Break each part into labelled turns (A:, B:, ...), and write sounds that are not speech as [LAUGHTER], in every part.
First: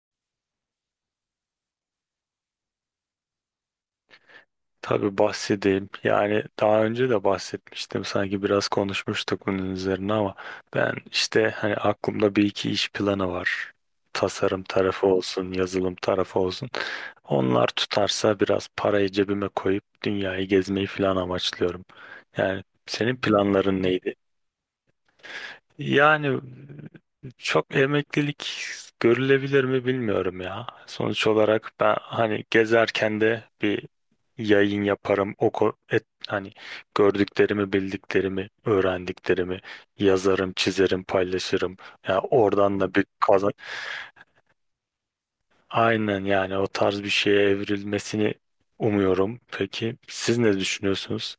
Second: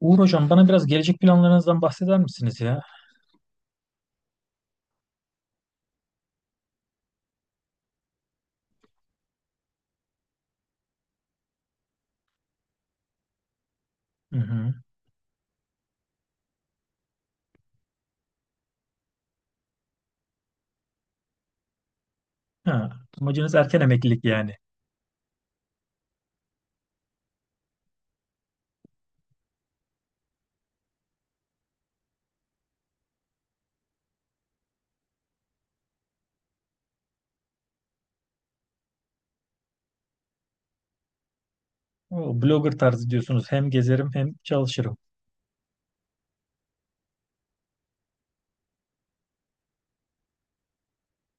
A: Uğur hocam bana biraz gelecek planlarınızdan bahseder misiniz ya?
B: Tabii bahsedeyim. Yani daha önce de bahsetmiştim. Sanki biraz konuşmuştuk bunun üzerine ama ben işte hani aklımda bir iki iş planı var.
A: Hı
B: Tasarım
A: hı.
B: tarafı olsun, yazılım tarafı olsun. Onlar tutarsa biraz parayı cebime koyup dünyayı gezmeyi falan amaçlıyorum. Yani
A: Ha,
B: senin
A: amacınız erken
B: planların neydi?
A: emeklilik yani.
B: Yani çok emeklilik görülebilir mi bilmiyorum ya. Sonuç olarak ben hani gezerken de bir yayın yaparım. Hani gördüklerimi, bildiklerimi, öğrendiklerimi yazarım, çizerim, paylaşırım. Ya
A: O blogger
B: oradan da bir
A: tarzı diyorsunuz.
B: kazan.
A: Hem gezerim hem çalışırım.
B: Aynen yani o tarz bir şeye evrilmesini umuyorum. Peki siz ne düşünüyorsunuz?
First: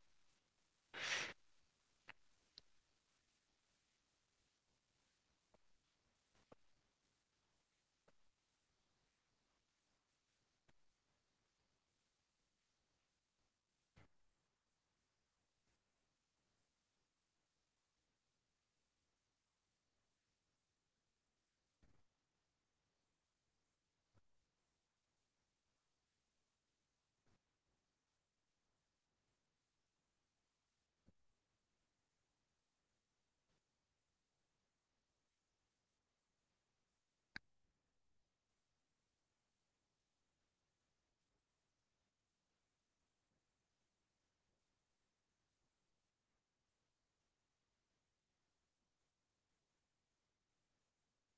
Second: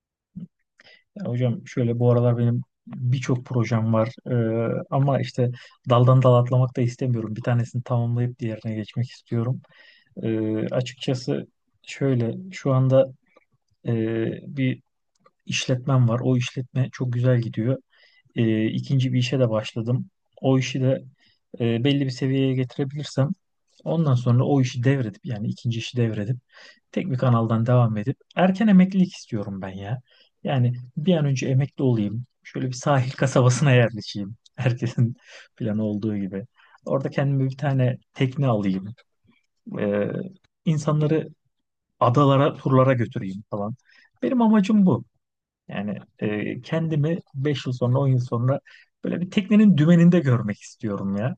A: Ya hocam şöyle bu aralar benim birçok projem var. Ama işte daldan dala atlamak da istemiyorum. Bir tanesini tamamlayıp diğerine geçmek istiyorum. Açıkçası şöyle şu anda e, bir işletmem var. O işletme çok güzel gidiyor. İkinci bir işe de başladım. O işi de belli bir seviyeye getirebilirsem ondan sonra o işi devredip yani ikinci işi devredip tek bir kanaldan devam edip erken emeklilik istiyorum ben ya. Yani bir an önce emekli olayım. Şöyle bir sahil [LAUGHS] kasabasına yerleşeyim. Herkesin planı olduğu gibi. Orada kendime bir tane tekne alayım. Ee, insanları adalara, turlara götüreyim falan. Benim amacım bu. Yani kendimi 5 yıl sonra, 10 yıl sonra böyle bir teknenin dümeninde görmek istiyorum ya.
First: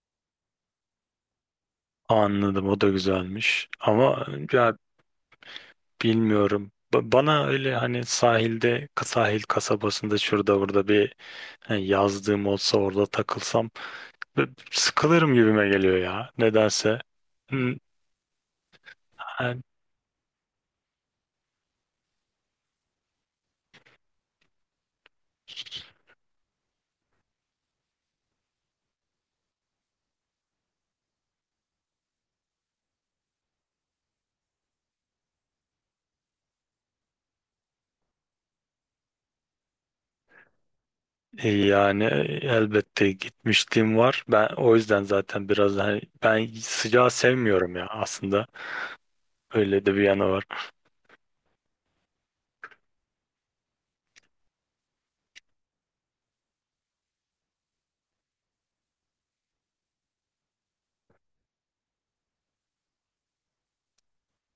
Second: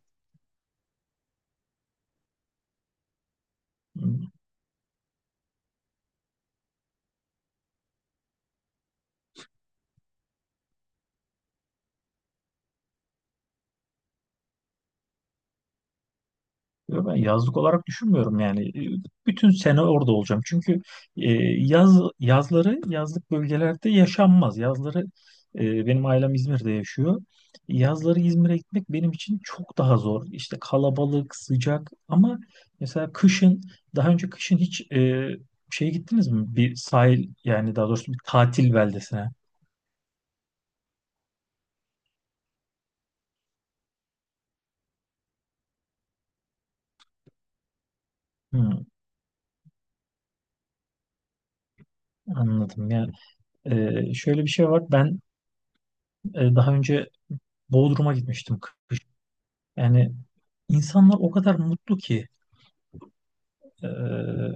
B: Anladım, o da güzelmiş. Ama ya bilmiyorum. Bana öyle hani sahilde, sahil kasabasında şurada burada bir hani yazdığım olsa orada takılsam sıkılırım gibime geliyor ya. Nedense.
A: Yo, ben yazlık
B: Hmm,
A: olarak düşünmüyorum yani. Bütün
B: hani-
A: sene orada olacağım. Çünkü yaz yazları yazlık bölgelerde yaşanmaz. Yazları benim ailem İzmir'de yaşıyor. Yazları İzmir'e gitmek benim için çok daha zor. İşte kalabalık, sıcak ama mesela kışın daha önce kışın hiç şeye gittiniz mi? Bir sahil yani daha doğrusu bir tatil beldesine.
B: yani elbette gitmişliğim var. Ben o yüzden zaten biraz hani ben sıcağı sevmiyorum ya aslında.
A: Hmm,
B: Öyle de bir yanı var.
A: anladım. Yani şöyle bir şey var. Ben daha önce Bodrum'a gitmiştim kışın. Yani insanlar o kadar mutlu ki e,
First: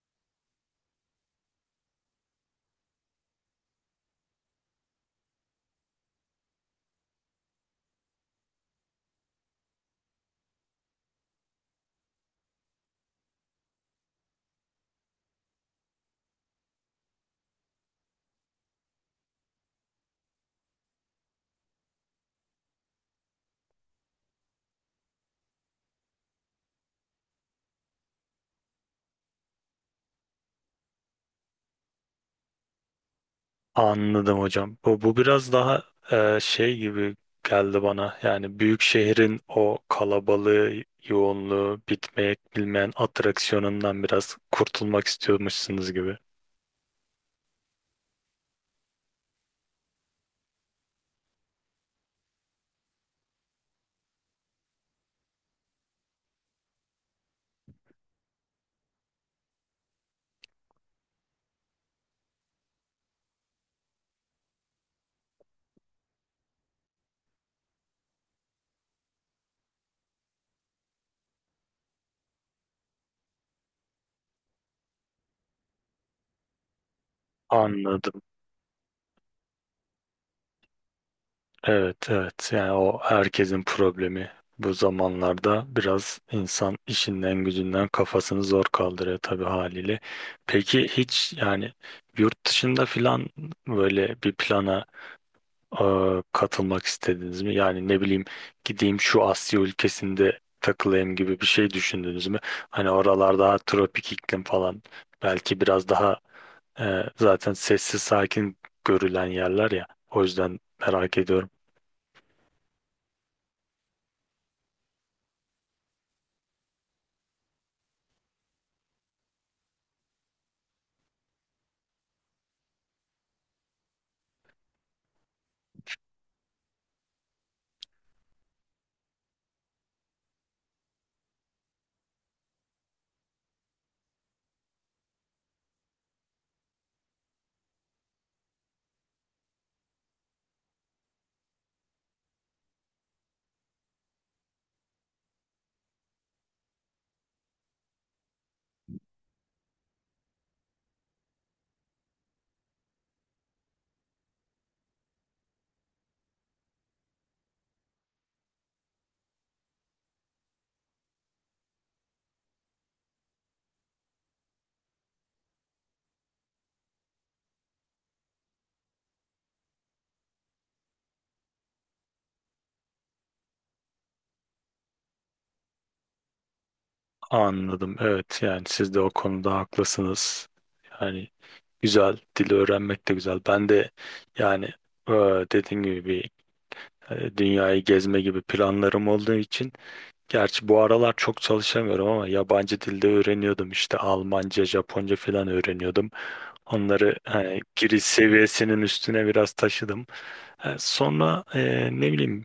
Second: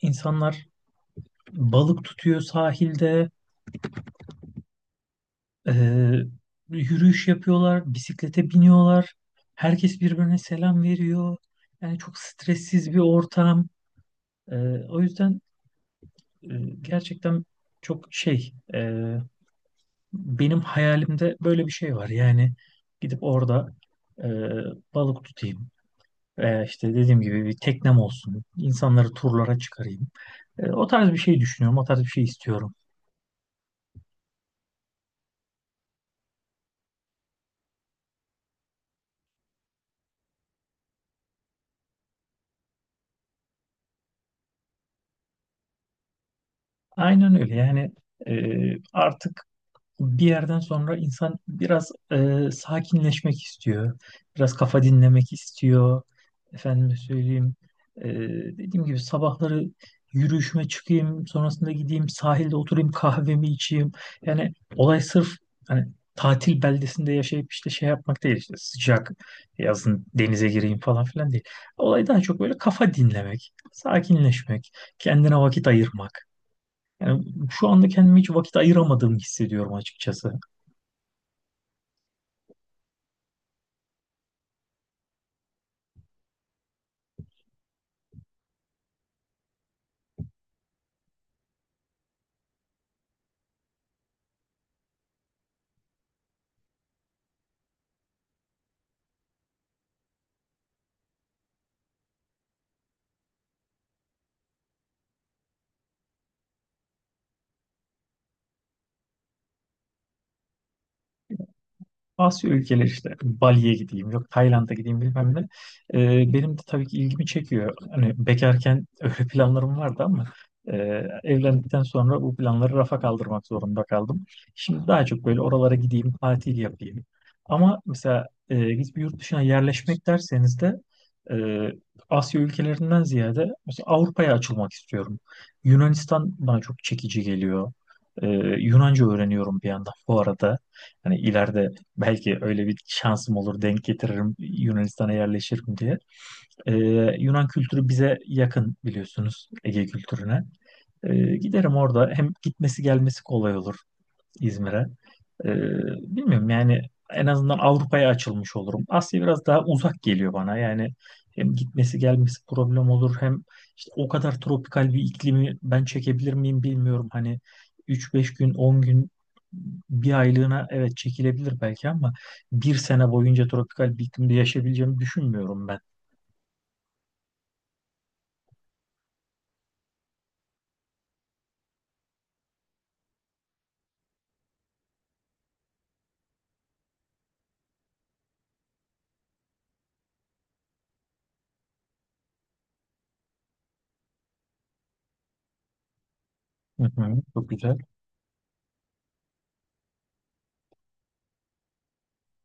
A: insanlar balık tutuyor sahilde, e, yürüyüş yapıyorlar, bisiklete biniyorlar. Herkes birbirine selam veriyor. Yani çok stressiz bir ortam. E, o yüzden e, gerçekten çok şey benim hayalimde böyle bir şey var. Yani gidip orada e, balık tutayım. Veya işte dediğim gibi bir teknem olsun. İnsanları turlara çıkarayım. O tarz bir şey düşünüyorum. O tarz bir şey istiyorum.
B: Anladım hocam. Bu biraz daha şey gibi geldi bana. Yani büyük şehrin o kalabalığı, yoğunluğu, bitmek bilmeyen atraksiyonundan biraz kurtulmak istiyormuşsunuz gibi.
A: Aynen öyle. Yani e, artık bir yerden sonra insan biraz sakinleşmek istiyor. Biraz kafa dinlemek istiyor. Efendime söyleyeyim. e, dediğim gibi sabahları yürüyüşüme çıkayım, sonrasında gideyim sahilde oturayım kahvemi içeyim. Yani olay sırf hani tatil beldesinde yaşayıp işte şey yapmak değil, işte sıcak yazın denize gireyim falan filan değil. Olay daha çok böyle kafa dinlemek, sakinleşmek, kendine vakit ayırmak. Yani şu anda kendime
B: Anladım.
A: hiç vakit ayıramadığımı hissediyorum açıkçası.
B: Evet, evet. Yani o herkesin problemi. Bu zamanlarda biraz insan işinden gücünden kafasını zor kaldırıyor tabii haliyle. Peki hiç yani yurt dışında filan böyle bir plana e, katılmak istediniz mi? Yani ne bileyim, gideyim şu Asya ülkesinde takılayım gibi bir şey düşündünüz mü? Hani oralar daha tropik iklim falan belki biraz daha zaten sessiz sakin görülen yerler ya. O yüzden merak ediyorum.
A: Asya ülkeleri işte Bali'ye gideyim, yok Tayland'a gideyim, bilmem ne. Benim de tabii ki ilgimi çekiyor. Hani bekarken [LAUGHS] öyle planlarım vardı ama e, evlendikten sonra bu planları rafa kaldırmak zorunda kaldım. Şimdi daha çok böyle oralara gideyim, tatil yapayım. Ama mesela biz bir yurt dışına yerleşmek derseniz de e, Asya ülkelerinden ziyade mesela Avrupa'ya açılmak istiyorum. Yunanistan bana çok çekici geliyor. Ee, Yunanca öğreniyorum bir yandan bu arada. Hani ileride belki öyle bir şansım olur, denk getiririm, Yunanistan'a yerleşirim diye. Ee, Yunan kültürü bize yakın biliyorsunuz, Ege kültürüne. Giderim orada, hem gitmesi gelmesi kolay olur. İzmir'e. Ee, bilmiyorum yani en azından Avrupa'ya açılmış olurum. Asya biraz daha uzak geliyor bana. Yani hem gitmesi gelmesi problem olur, hem işte o kadar tropikal bir iklimi ben çekebilir miyim bilmiyorum. Hani 3-5 gün 10 gün bir aylığına evet çekilebilir belki, ama bir sene boyunca tropikal bir iklimde yaşayabileceğimi düşünmüyorum ben.
B: Anladım. Evet, yani siz de o konuda haklısınız. Yani güzel, dili öğrenmek de güzel. Ben de yani e, dediğim gibi bir dünyayı gezme gibi planlarım olduğu için, gerçi bu aralar çok çalışamıyorum ama yabancı dilde öğreniyordum işte Almanca, Japonca falan öğreniyordum.
A: Hı
B: Onları
A: hı, çok
B: hani
A: güzel.
B: giriş seviyesinin üstüne biraz taşıdım. Sonra ne bileyim,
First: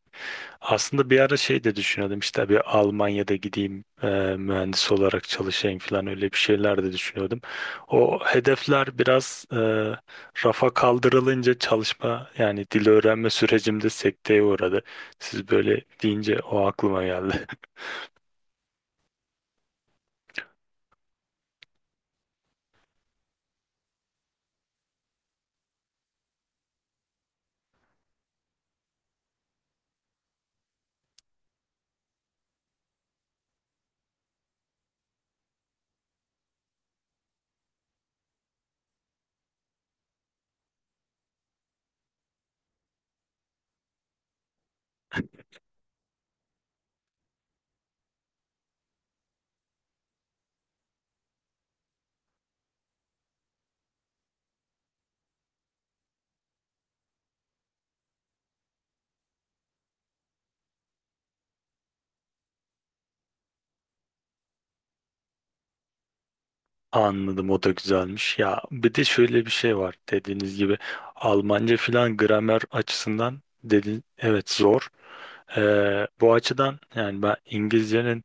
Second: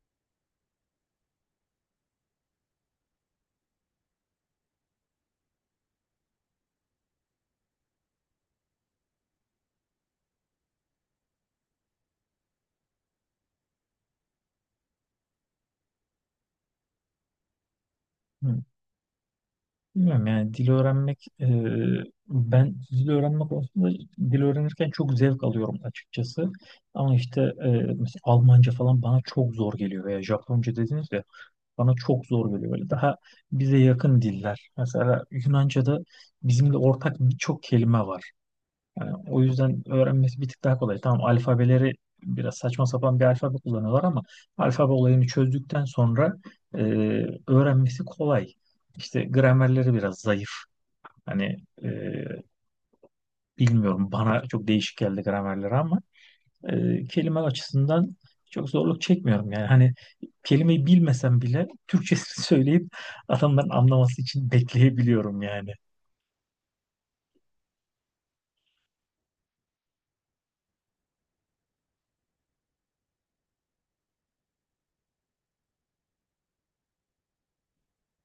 B: aslında bir ara şey de düşünüyordum işte bir Almanya'da gideyim, mühendis olarak çalışayım falan, öyle bir şeyler de düşünüyordum. O hedefler biraz rafa kaldırılınca çalışma yani dil öğrenme sürecimde sekteye uğradı. Siz böyle deyince o aklıma geldi.
A: Bilmiyorum yani dil öğrenmek ben dil öğrenme konusunda dil öğrenirken çok zevk alıyorum açıkçası. Ama işte mesela Almanca falan bana çok zor geliyor, veya Japonca dediniz ya bana çok zor geliyor. Böyle daha bize yakın diller. Mesela Yunanca'da bizimle ortak birçok kelime var. Yani o yüzden öğrenmesi bir tık daha kolay. Tamam alfabeleri biraz saçma sapan bir alfabe kullanıyorlar ama alfabe olayını çözdükten sonra e, öğrenmesi kolay. İşte gramerleri biraz zayıf. Hani e, bilmiyorum, bana çok değişik geldi gramerleri ama kelime açısından çok zorluk çekmiyorum. Yani hani kelimeyi bilmesem bile Türkçesini [LAUGHS] söyleyip adamların anlaması için bekleyebiliyorum yani.
B: Anladım, o da güzelmiş. Ya bir de şöyle bir şey var, dediğiniz gibi Almanca filan gramer açısından dedin, evet, zor. Bu açıdan yani ben İngilizcenin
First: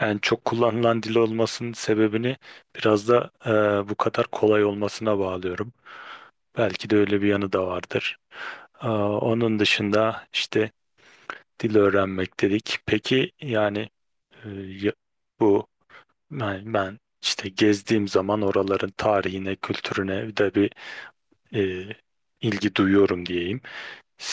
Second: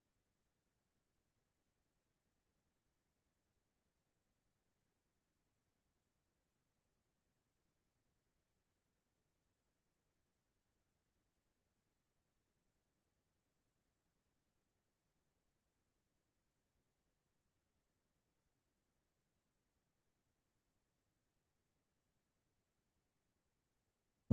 B: en çok kullanılan dil olmasının sebebini biraz da bu kadar kolay olmasına bağlıyorum. Belki de öyle bir yanı da vardır. Onun dışında işte dil öğrenmek dedik. Peki yani e, ya- bu ben işte gezdiğim zaman oraların tarihine, kültürüne de bir e, ilgi duyuyorum diyeyim.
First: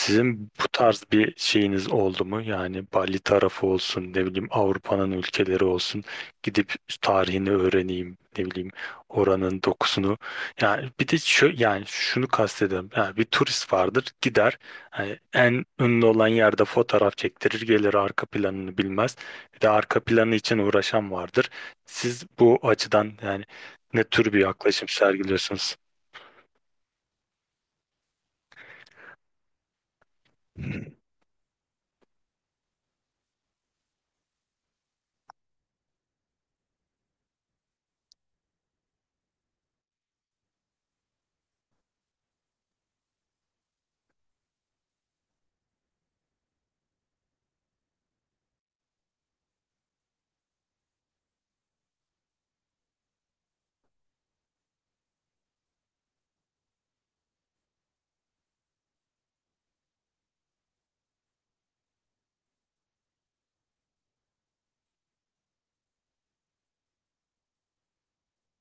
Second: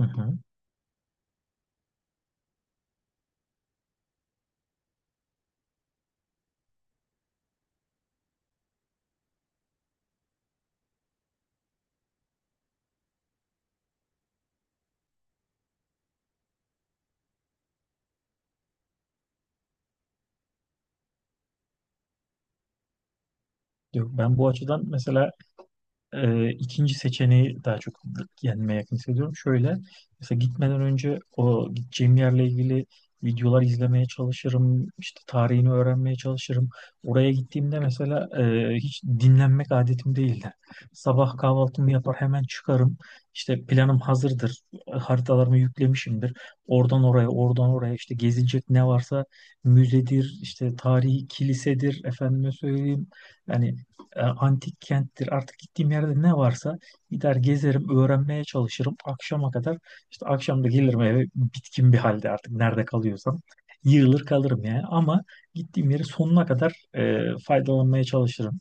A: Hı hı.
B: bu tarz bir şeyiniz oldu mu? Yani Bali tarafı olsun, ne bileyim Avrupa'nın ülkeleri olsun. Gidip tarihini öğreneyim, ne bileyim oranın dokusunu. Yani bir de şu, yani şunu kastediyorum. Yani bir turist vardır, gider. Yani en ünlü olan yerde fotoğraf çektirir, gelir, arka planını bilmez. Bir de arka planı için uğraşan vardır. Siz bu açıdan yani ne
A: Yok,
B: tür
A: ben
B: bir
A: bu açıdan
B: yaklaşım
A: mesela
B: sergiliyorsunuz?
A: ikinci seçeneği daha çok kendime yakın hissediyorum. Şöyle, mesela gitmeden önce o gideceğim yerle ilgili videolar izlemeye çalışırım, işte tarihini öğrenmeye çalışırım. Oraya gittiğimde mesela hiç dinlenmek adetim değildi. Sabah kahvaltımı yapar hemen çıkarım. İşte planım hazırdır, haritalarımı yüklemişimdir. Oradan oraya, oradan oraya işte gezilecek ne varsa müzedir, işte tarihi kilisedir, efendime söyleyeyim. Yani antik kenttir. Artık gittiğim yerde ne varsa gider gezerim, öğrenmeye çalışırım. Akşama kadar işte akşam da gelirim eve bitkin bir halde artık nerede kalıyorsam. Yığılır kalırım yani, ama gittiğim yeri sonuna kadar faydalanmaya çalışırım.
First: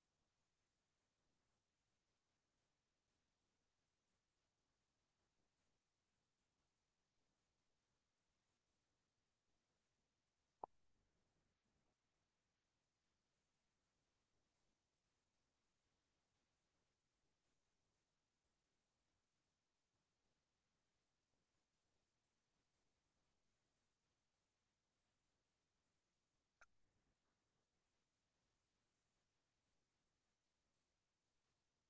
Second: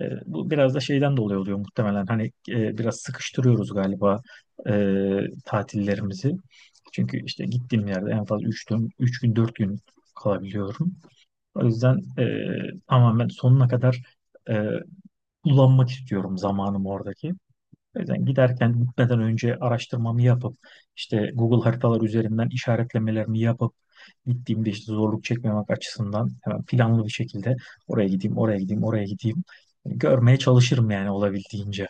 A: Bu biraz da şeyden dolayı oluyor muhtemelen. Hani biraz sıkıştırıyoruz galiba e, tatillerimizi. Çünkü işte gittiğim yerde en fazla 3 gün, 3 gün 4 gün kalabiliyorum. O yüzden tamamen sonuna kadar e, kullanmak istiyorum zamanımı oradaki. O yüzden giderken gitmeden önce araştırmamı yapıp işte Google haritalar üzerinden işaretlemelerimi yapıp gittiğimde işte zorluk çekmemek açısından hemen planlı bir şekilde oraya gideyim, oraya gideyim, oraya gideyim. Hani görmeye çalışırım yani olabildiğince.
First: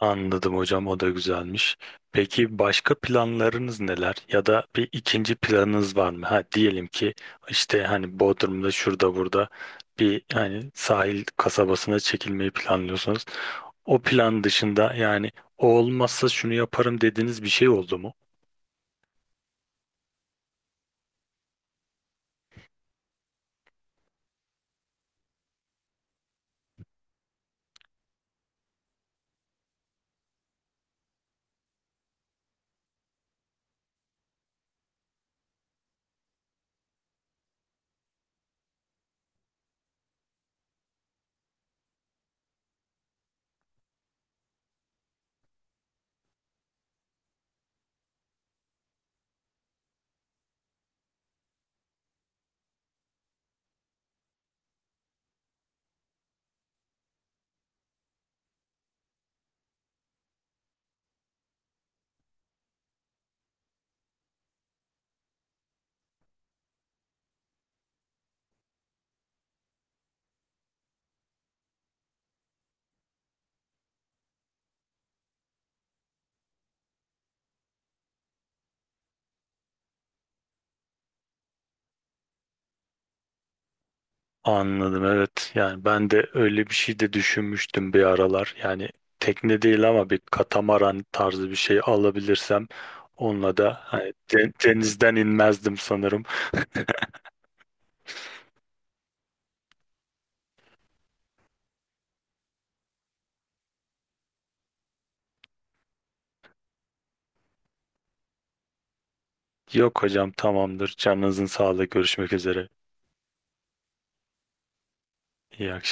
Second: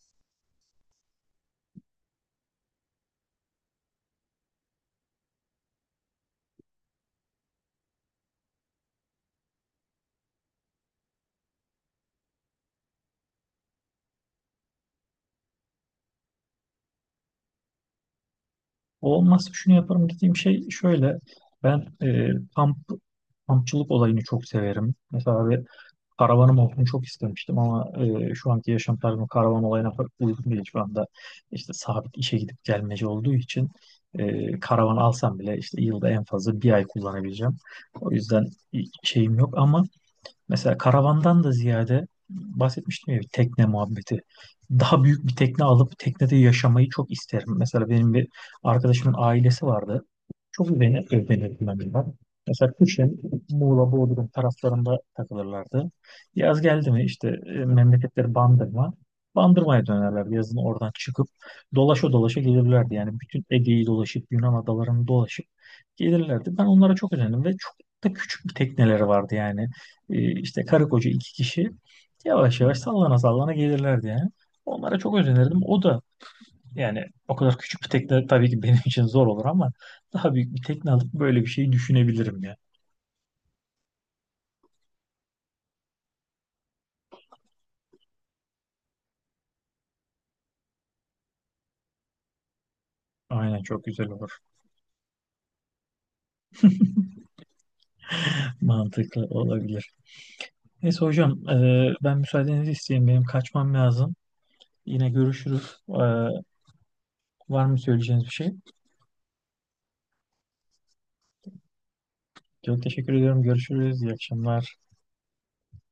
B: Anladım hocam, o da güzelmiş. Peki başka planlarınız neler, ya da bir ikinci planınız var mı? Ha, diyelim ki işte hani Bodrum'da şurada burada bir hani sahil kasabasına çekilmeyi planlıyorsunuz. O plan dışında yani o olmazsa şunu yaparım dediğiniz bir şey oldu mu?
A: Olmazsa şunu yaparım dediğim şey şöyle. Ben kamp kampçılık olayını çok severim. Mesela bir karavanım olsun çok istemiştim ama şu anki yaşam tarzım karavan olayına pek uygun değil şu anda. İşte sabit işe gidip gelmeci olduğu için karavan alsam bile işte yılda en fazla bir ay kullanabileceğim. O yüzden şeyim yok, ama mesela karavandan da ziyade bahsetmiştim ya bir tekne muhabbeti. Daha büyük bir tekne alıp teknede yaşamayı çok isterim. Mesela benim bir arkadaşımın ailesi vardı. Çok özenir, özenirdim ben bundan. Mesela kışın Muğla, Bodrum taraflarında takılırlardı. Yaz geldi mi işte memleketleri Bandırma. Bandırma'ya dönerlerdi yazın, oradan çıkıp dolaşa dolaşa gelirlerdi. Yani bütün Ege'yi dolaşıp Yunan adalarını dolaşıp gelirlerdi. Ben onlara çok özendim ve çok da küçük bir tekneleri vardı yani, işte karı koca 2 kişi yavaş yavaş sallana sallana gelirlerdi yani. Onlara çok özenirdim. O da, yani o kadar küçük bir tekne tabii ki benim [LAUGHS] için zor olur, ama daha büyük bir tekne alıp böyle bir şey düşünebilirim ya.
B: Anladım, evet. Yani ben de öyle bir şey de düşünmüştüm bir aralar. Yani tekne değil ama bir katamaran tarzı bir şey alabilirsem onunla
A: Aynen,
B: da
A: çok güzel
B: hani
A: olur.
B: denizden inmezdim sanırım.
A: [LAUGHS] Mantıklı olabilir. Neyse hocam, ben müsaadenizi isteyeyim. Benim kaçmam lazım. Yine görüşürüz. Var mı söyleyeceğiniz bir şey?
B: Yok hocam, tamamdır. Canınızın sağlığı. Görüşmek üzere.
A: Çok teşekkür ediyorum. Görüşürüz. İyi akşamlar.
B: İyi akşamlar.